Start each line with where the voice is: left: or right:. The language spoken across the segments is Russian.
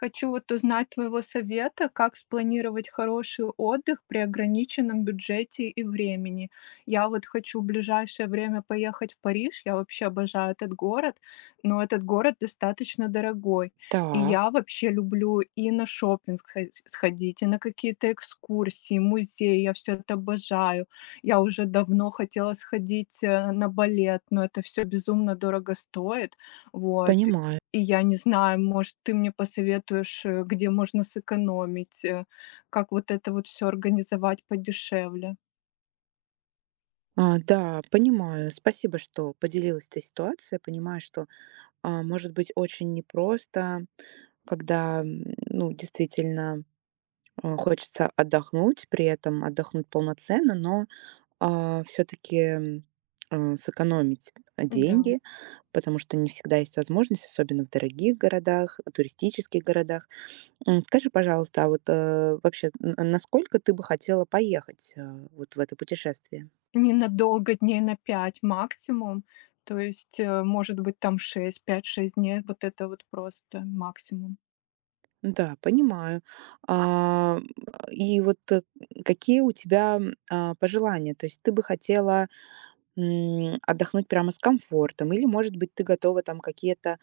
left: Хочу вот узнать твоего совета, как спланировать хороший отдых при ограниченном бюджете и времени. Я вот хочу в ближайшее время поехать в Париж, я вообще обожаю этот город, но этот город достаточно дорогой. И
right: Так,
left: я вообще люблю и на шопинг сходить, и на какие-то экскурсии, музеи, я все это обожаю. Я уже давно хотела сходить на балет, но это все безумно дорого стоит. Вот.
right: понимаю.
left: И я не знаю, может, ты мне посоветуешь, где можно сэкономить, как вот это вот все организовать подешевле.
right: Да, понимаю. Спасибо, что поделилась этой ситуацией. Понимаю, что может быть очень непросто, когда действительно, хочется отдохнуть, при этом отдохнуть полноценно, но, все таки сэкономить,
left: Да.
right: деньги, потому что не всегда есть возможность, особенно в дорогих городах, туристических городах. Скажи, пожалуйста, а вот, э, вообще, н насколько ты бы хотела поехать, вот в это путешествие?
left: Ненадолго, дней на 5 максимум. То есть, может быть, там 6, 5, 6 дней. Вот это вот просто максимум.
right: Да, понимаю. А, м, и вот, какие у тебя, пожелания? То есть ты бы хотела, отдохнуть прямо с комфортом или, может быть, ты готова там какие-то,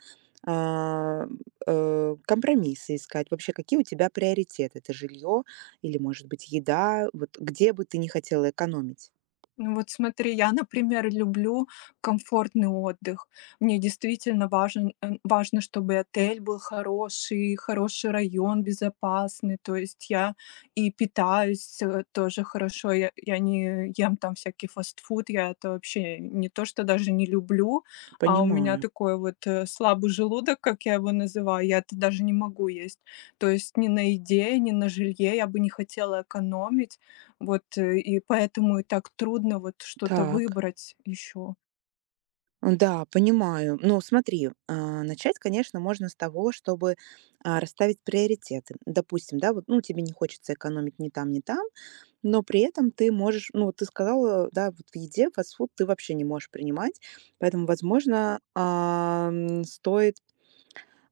right: а, компромиссы искать? Вообще, какие у тебя приоритеты? Это жилье или, может быть, еда? Вот где бы ты не хотела экономить?
left: Ну вот смотри, я, например, люблю комфортный отдых. Мне действительно важно, чтобы и отель был хороший, хороший район, безопасный. То есть я и питаюсь тоже хорошо. Я не ем там всякий фастфуд. Я это вообще не то, что даже не люблю, а у меня
right: Понимаю.
left: такой вот слабый желудок, как я его называю. Я это даже не могу есть. То есть ни на еде, ни на жилье я бы не хотела экономить вот, и поэтому и так трудно вот что-то
right: Так.
left: выбрать еще.
right: Да, понимаю. Ну, смотри, начать, конечно, можно с того, чтобы расставить приоритеты. Допустим, да, вот, ну, тебе не хочется экономить ни там, ни там, но при этом ты можешь, ну, вот ты сказала, да, вот в еде фастфуд ты вообще не можешь принимать, поэтому, возможно, стоит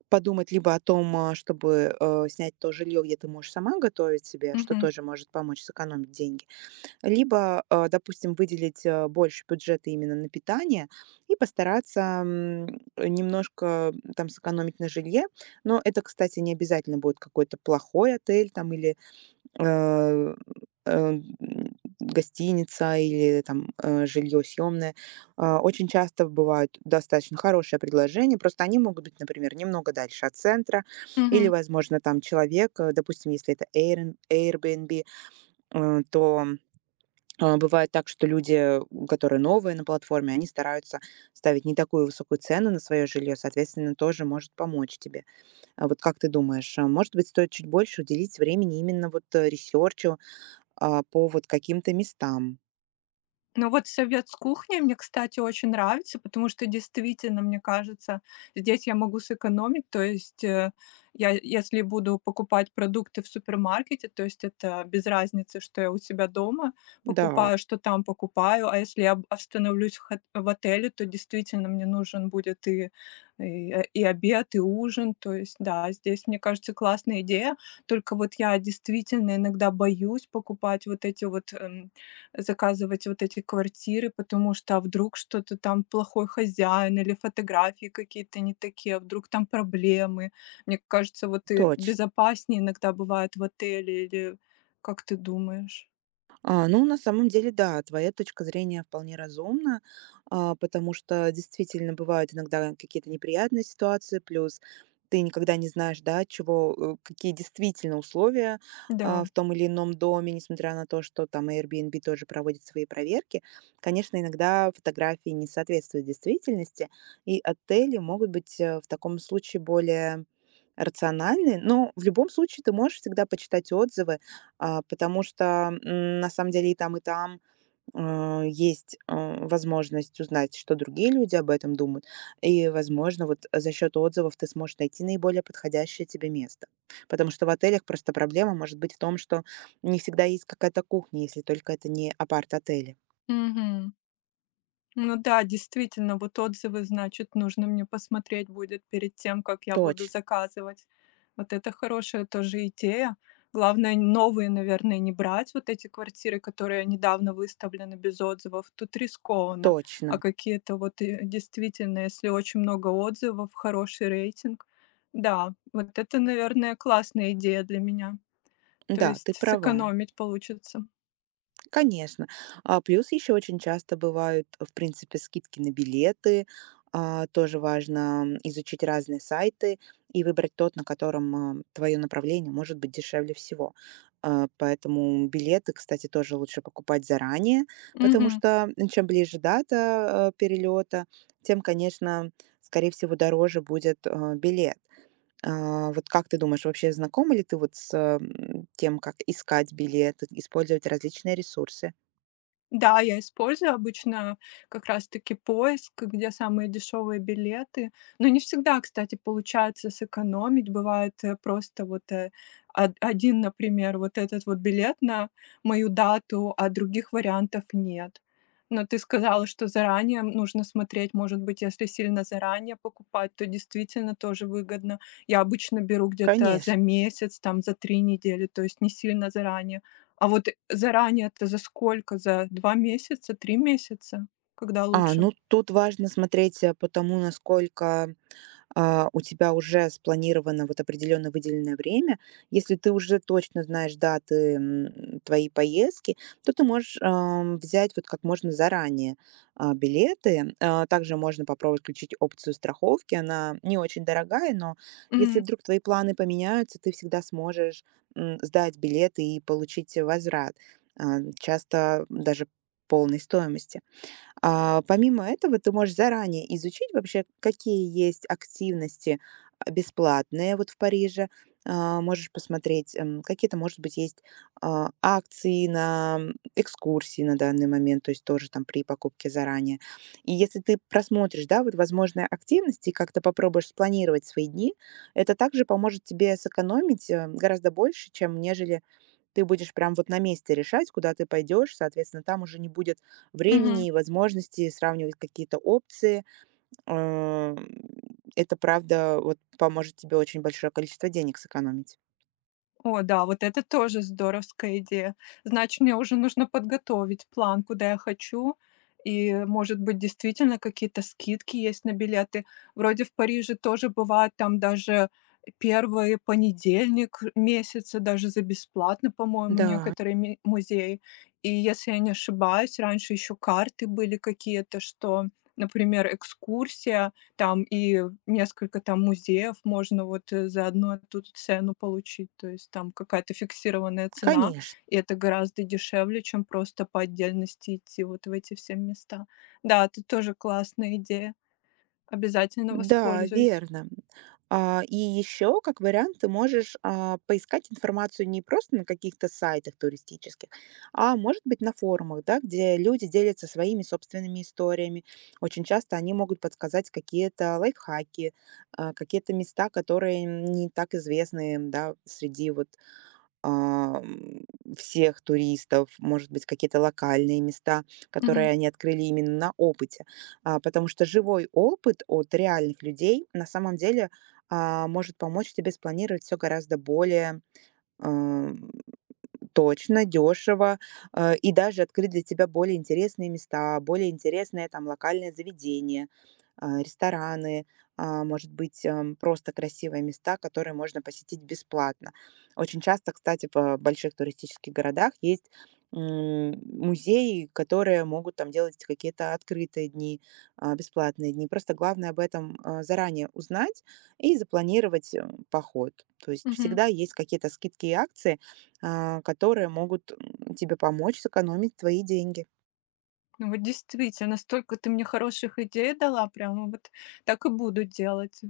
right: подумать либо о том, чтобы снять то жилье, где ты можешь сама готовить себе, что
left: Мгм.
right: тоже может помочь сэкономить деньги, либо, допустим, выделить, больше бюджета именно на питание и постараться, немножко, там сэкономить на жилье. Но это, кстати, не обязательно будет какой-то плохой отель там или, э, э, м, гостиница или там, жилье съемное. Очень часто бывают достаточно хорошие предложения, просто они могут быть, например, немного дальше от центра или,
left: Мгм.
right: возможно, там человек, допустим, если это Airbnb, то бывает так, что люди, которые новые на платформе, они стараются ставить не такую высокую цену на свое жилье, соответственно, тоже может помочь тебе. А вот как ты думаешь, может быть, стоит чуть больше уделить времени именно вот ресерчу по вот каким-то местам?
left: Ну вот совет с кухней мне, кстати, очень нравится, потому что действительно, мне кажется, здесь я могу сэкономить. То есть, я, если буду покупать продукты в супермаркете, то есть это без разницы, что я у себя дома
right: Да,
left: покупаю, что там покупаю. А если я остановлюсь в, в отеле, то действительно мне нужен будет и обед, и ужин. То есть, да, здесь, мне кажется, классная идея. Только вот я действительно иногда боюсь покупать вот эти заказывать вот эти квартиры, потому что, а вдруг что-то там плохой хозяин или фотографии какие-то не такие, а вдруг там проблемы. Мне кажется, вот и
right: точно.
left: безопаснее иногда бывает в отеле или как ты думаешь?
right: Ну, на самом деле, да, твоя точка зрения вполне разумна, потому что действительно бывают иногда какие-то неприятные ситуации, плюс ты никогда не знаешь, да, от чего, какие действительно условия
left: Да.
right: в том или ином доме, несмотря на то, что там Airbnb тоже проводит свои проверки. Конечно, иногда фотографии не соответствуют действительности, и отели могут быть в таком случае более рациональны, но в любом случае ты можешь всегда почитать отзывы, потому что на самом деле и там, есть возможность узнать, что другие люди об этом думают. И, возможно, вот за счет отзывов ты сможешь найти наиболее подходящее тебе место. Потому что в отелях просто проблема может быть в том, что не всегда есть какая-то кухня, если только это не апарт-отели.
left: Мгм. Ну да, действительно, вот отзывы, значит, нужно мне посмотреть будет перед тем, как я буду
right: Точно,
left: заказывать. Вот это хорошая тоже идея. Главное, новые, наверное, не брать вот эти квартиры, которые недавно выставлены без отзывов. Тут рискованно. А
right: точно.
left: какие-то вот действительно, если очень много отзывов, хороший рейтинг. Да, вот это, наверное, классная идея для меня. То
right: Да,
left: есть
right: ты права.
left: сэкономить получится.
right: Конечно. Плюс еще очень часто бывают, в принципе, скидки на билеты. Тоже важно изучить разные сайты и выбрать тот, на котором, твое направление может быть дешевле всего. Поэтому билеты, кстати, тоже лучше покупать заранее, потому
left: Мгм.
right: что, м, чем ближе дата перелета, тем, конечно, скорее всего, дороже будет билет. Вот как ты думаешь, вообще знакома ли ты вот с тем, как искать билеты, использовать различные ресурсы?
left: Да, я использую обычно как раз-таки поиск, где самые дешевые билеты. Но не всегда, кстати, получается сэкономить. Бывает просто вот один, например, вот этот вот билет на мою дату, а других вариантов нет. Но ты сказала, что заранее нужно смотреть, может быть, если сильно заранее покупать, то действительно тоже выгодно. Я обычно беру где-то за
right: Конечно.
left: месяц, там за 3 недели, то есть не сильно заранее. А вот заранее-то за сколько? За 2 месяца, 3 месяца? Когда лучше?
right: Ну тут важно смотреть по тому, насколько у тебя уже спланировано вот определенно выделенное время. Если ты уже точно знаешь даты твоей поездки, то ты можешь взять вот как можно заранее билеты. Также можно попробовать включить опцию страховки. Она не очень дорогая, но если
left: Мгм.
right: вдруг твои планы поменяются, ты всегда сможешь сдать билеты и получить возврат, часто даже полной стоимости. Помимо этого, ты можешь заранее изучить вообще, какие есть активности бесплатные вот в Париже. Можешь посмотреть, какие-то, может быть, есть акции на экскурсии на данный момент, то есть тоже там при покупке заранее. И если ты просмотришь, да, вот возможные активности и как-то попробуешь спланировать свои дни, это также поможет тебе сэкономить гораздо больше, чем нежели ты будешь прям вот на месте решать, куда ты пойдешь, соответственно, там уже не будет
left: Мгм.
right: времени и возможности сравнивать какие-то опции. Э, это правда вот поможет тебе очень большое количество денег сэкономить.
left: О да, вот это тоже здоровская идея. Значит, мне уже нужно подготовить план, куда я хочу. И, может быть, действительно какие-то скидки есть на билеты. Вроде в Париже тоже бывает там даже первый понедельник месяца, даже за бесплатно, по-моему,
right: Да.
left: некоторые музеи. И если я не ошибаюсь, раньше еще карты были какие-то, что, например, экскурсия там и несколько там музеев можно вот, за одну эту цену получить, то есть там какая-то фиксированная цена,
right: Конечно.
left: и это гораздо дешевле, чем просто по отдельности идти вот в эти все места. Да, это тоже классная идея, обязательно
right: Да,
left: воспользуюсь.
right: верно. И еще, как вариант, ты можешь поискать информацию не просто на каких-то сайтах туристических, а может быть на форумах, да, где люди делятся своими собственными историями. Очень часто они могут подсказать какие-то лайфхаки, какие-то места, которые не так известны, да, среди ам, всех туристов, может быть, какие-то локальные места,
left: Мгм.
right: которые они открыли именно на опыте. Потому что живой опыт от реальных людей на самом деле может помочь тебе спланировать все гораздо более, а, дешево, и даже открыть для тебя более интересные места, более интересные там локальные заведения, рестораны, может быть, просто красивые места, которые можно посетить бесплатно. Очень часто, кстати, в больших туристических городах есть м, музеи, которые могут там делать какие-то открытые дни, бесплатные дни. Просто главное об этом заранее узнать и запланировать поход. То есть
left: Мгм.
right: всегда есть какие-то скидки и акции, которые могут, тебе помочь сэкономить твои деньги.
left: Ну вот действительно, столько ты мне хороших идей дала, прямо вот так и буду делать.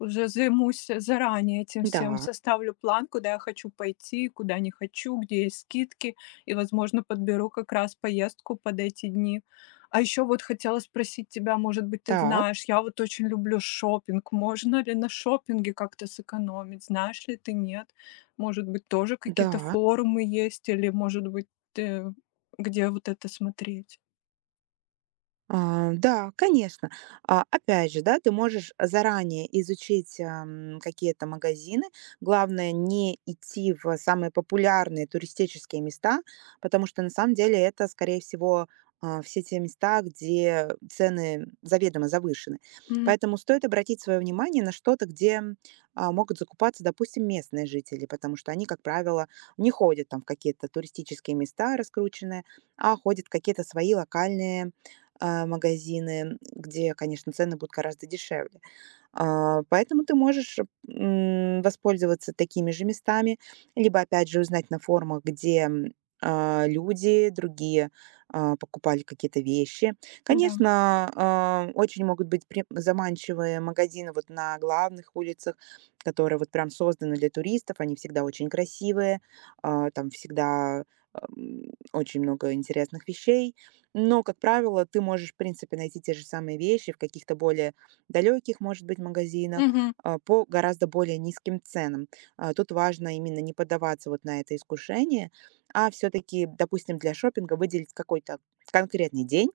left: Уже займусь заранее этим всем,
right: Да,
left: составлю план, куда я хочу пойти, куда не хочу, где есть скидки, и, возможно, подберу как раз поездку под эти дни. А еще вот хотела спросить тебя, может быть, ты
right: так,
left: знаешь, я вот очень люблю шопинг. Можно ли на шопинге как-то сэкономить? Знаешь ли ты, нет? Может быть, тоже какие-то
right: да.
left: форумы есть, или, может быть, ты- где вот это смотреть?
right: Да, конечно. Опять же, да, ты можешь заранее изучить какие-то магазины. Главное, не идти в самые популярные туристические места, потому что на самом деле это, скорее всего, все те места, где цены заведомо завышены.
left: Мгм.
right: Поэтому стоит обратить свое внимание на что-то, где могут закупаться, допустим, местные жители, потому что они, как правило, не ходят там в какие-то туристические места раскрученные, а ходят в какие-то свои локальные магазины, где, конечно, цены будут гораздо дешевле. Поэтому ты можешь воспользоваться такими же местами, либо опять же узнать на форумах, где люди другие, покупали какие-то вещи.
left: Да.
right: Конечно, очень могут быть пре заманчивые магазины вот на главных улицах, которые вот прям созданы для туристов. Они всегда очень красивые, там всегда, ам, очень много интересных вещей. Но, как правило, ты можешь, в принципе, найти те же самые вещи в каких-то более далеких, может быть, магазинах
left: Мгм.
right: по гораздо более низким ценам. Тут важно именно не поддаваться вот на это искушение, а все-таки, допустим, для шопинга выделить какой-то конкретный день,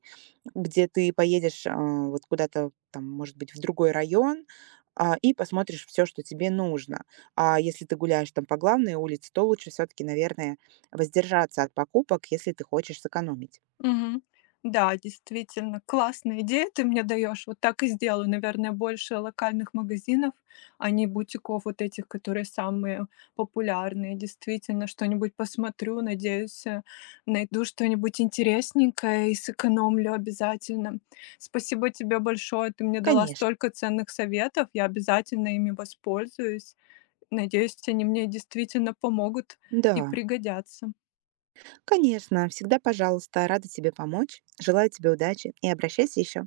right: где ты поедешь вот куда-то там, может быть, в другой район, и посмотришь все, что тебе нужно. А если ты гуляешь там по главной улице, то лучше все-таки, наверное, воздержаться от покупок, если ты хочешь сэкономить.
left: Мгм. Да, действительно, классная идея ты мне даешь. Вот так и сделаю. Наверное, больше локальных магазинов, а не бутиков вот этих, которые самые популярные. Действительно, что-нибудь посмотрю, надеюсь, найду что-нибудь интересненькое и сэкономлю обязательно. Спасибо тебе большое, ты мне дала
right: Конечно,
left: столько ценных советов, я обязательно ими воспользуюсь. Надеюсь, они мне действительно помогут и
right: да.
left: пригодятся.
right: Конечно, всегда пожалуйста, рада тебе помочь. Желаю тебе удачи и обращайся еще.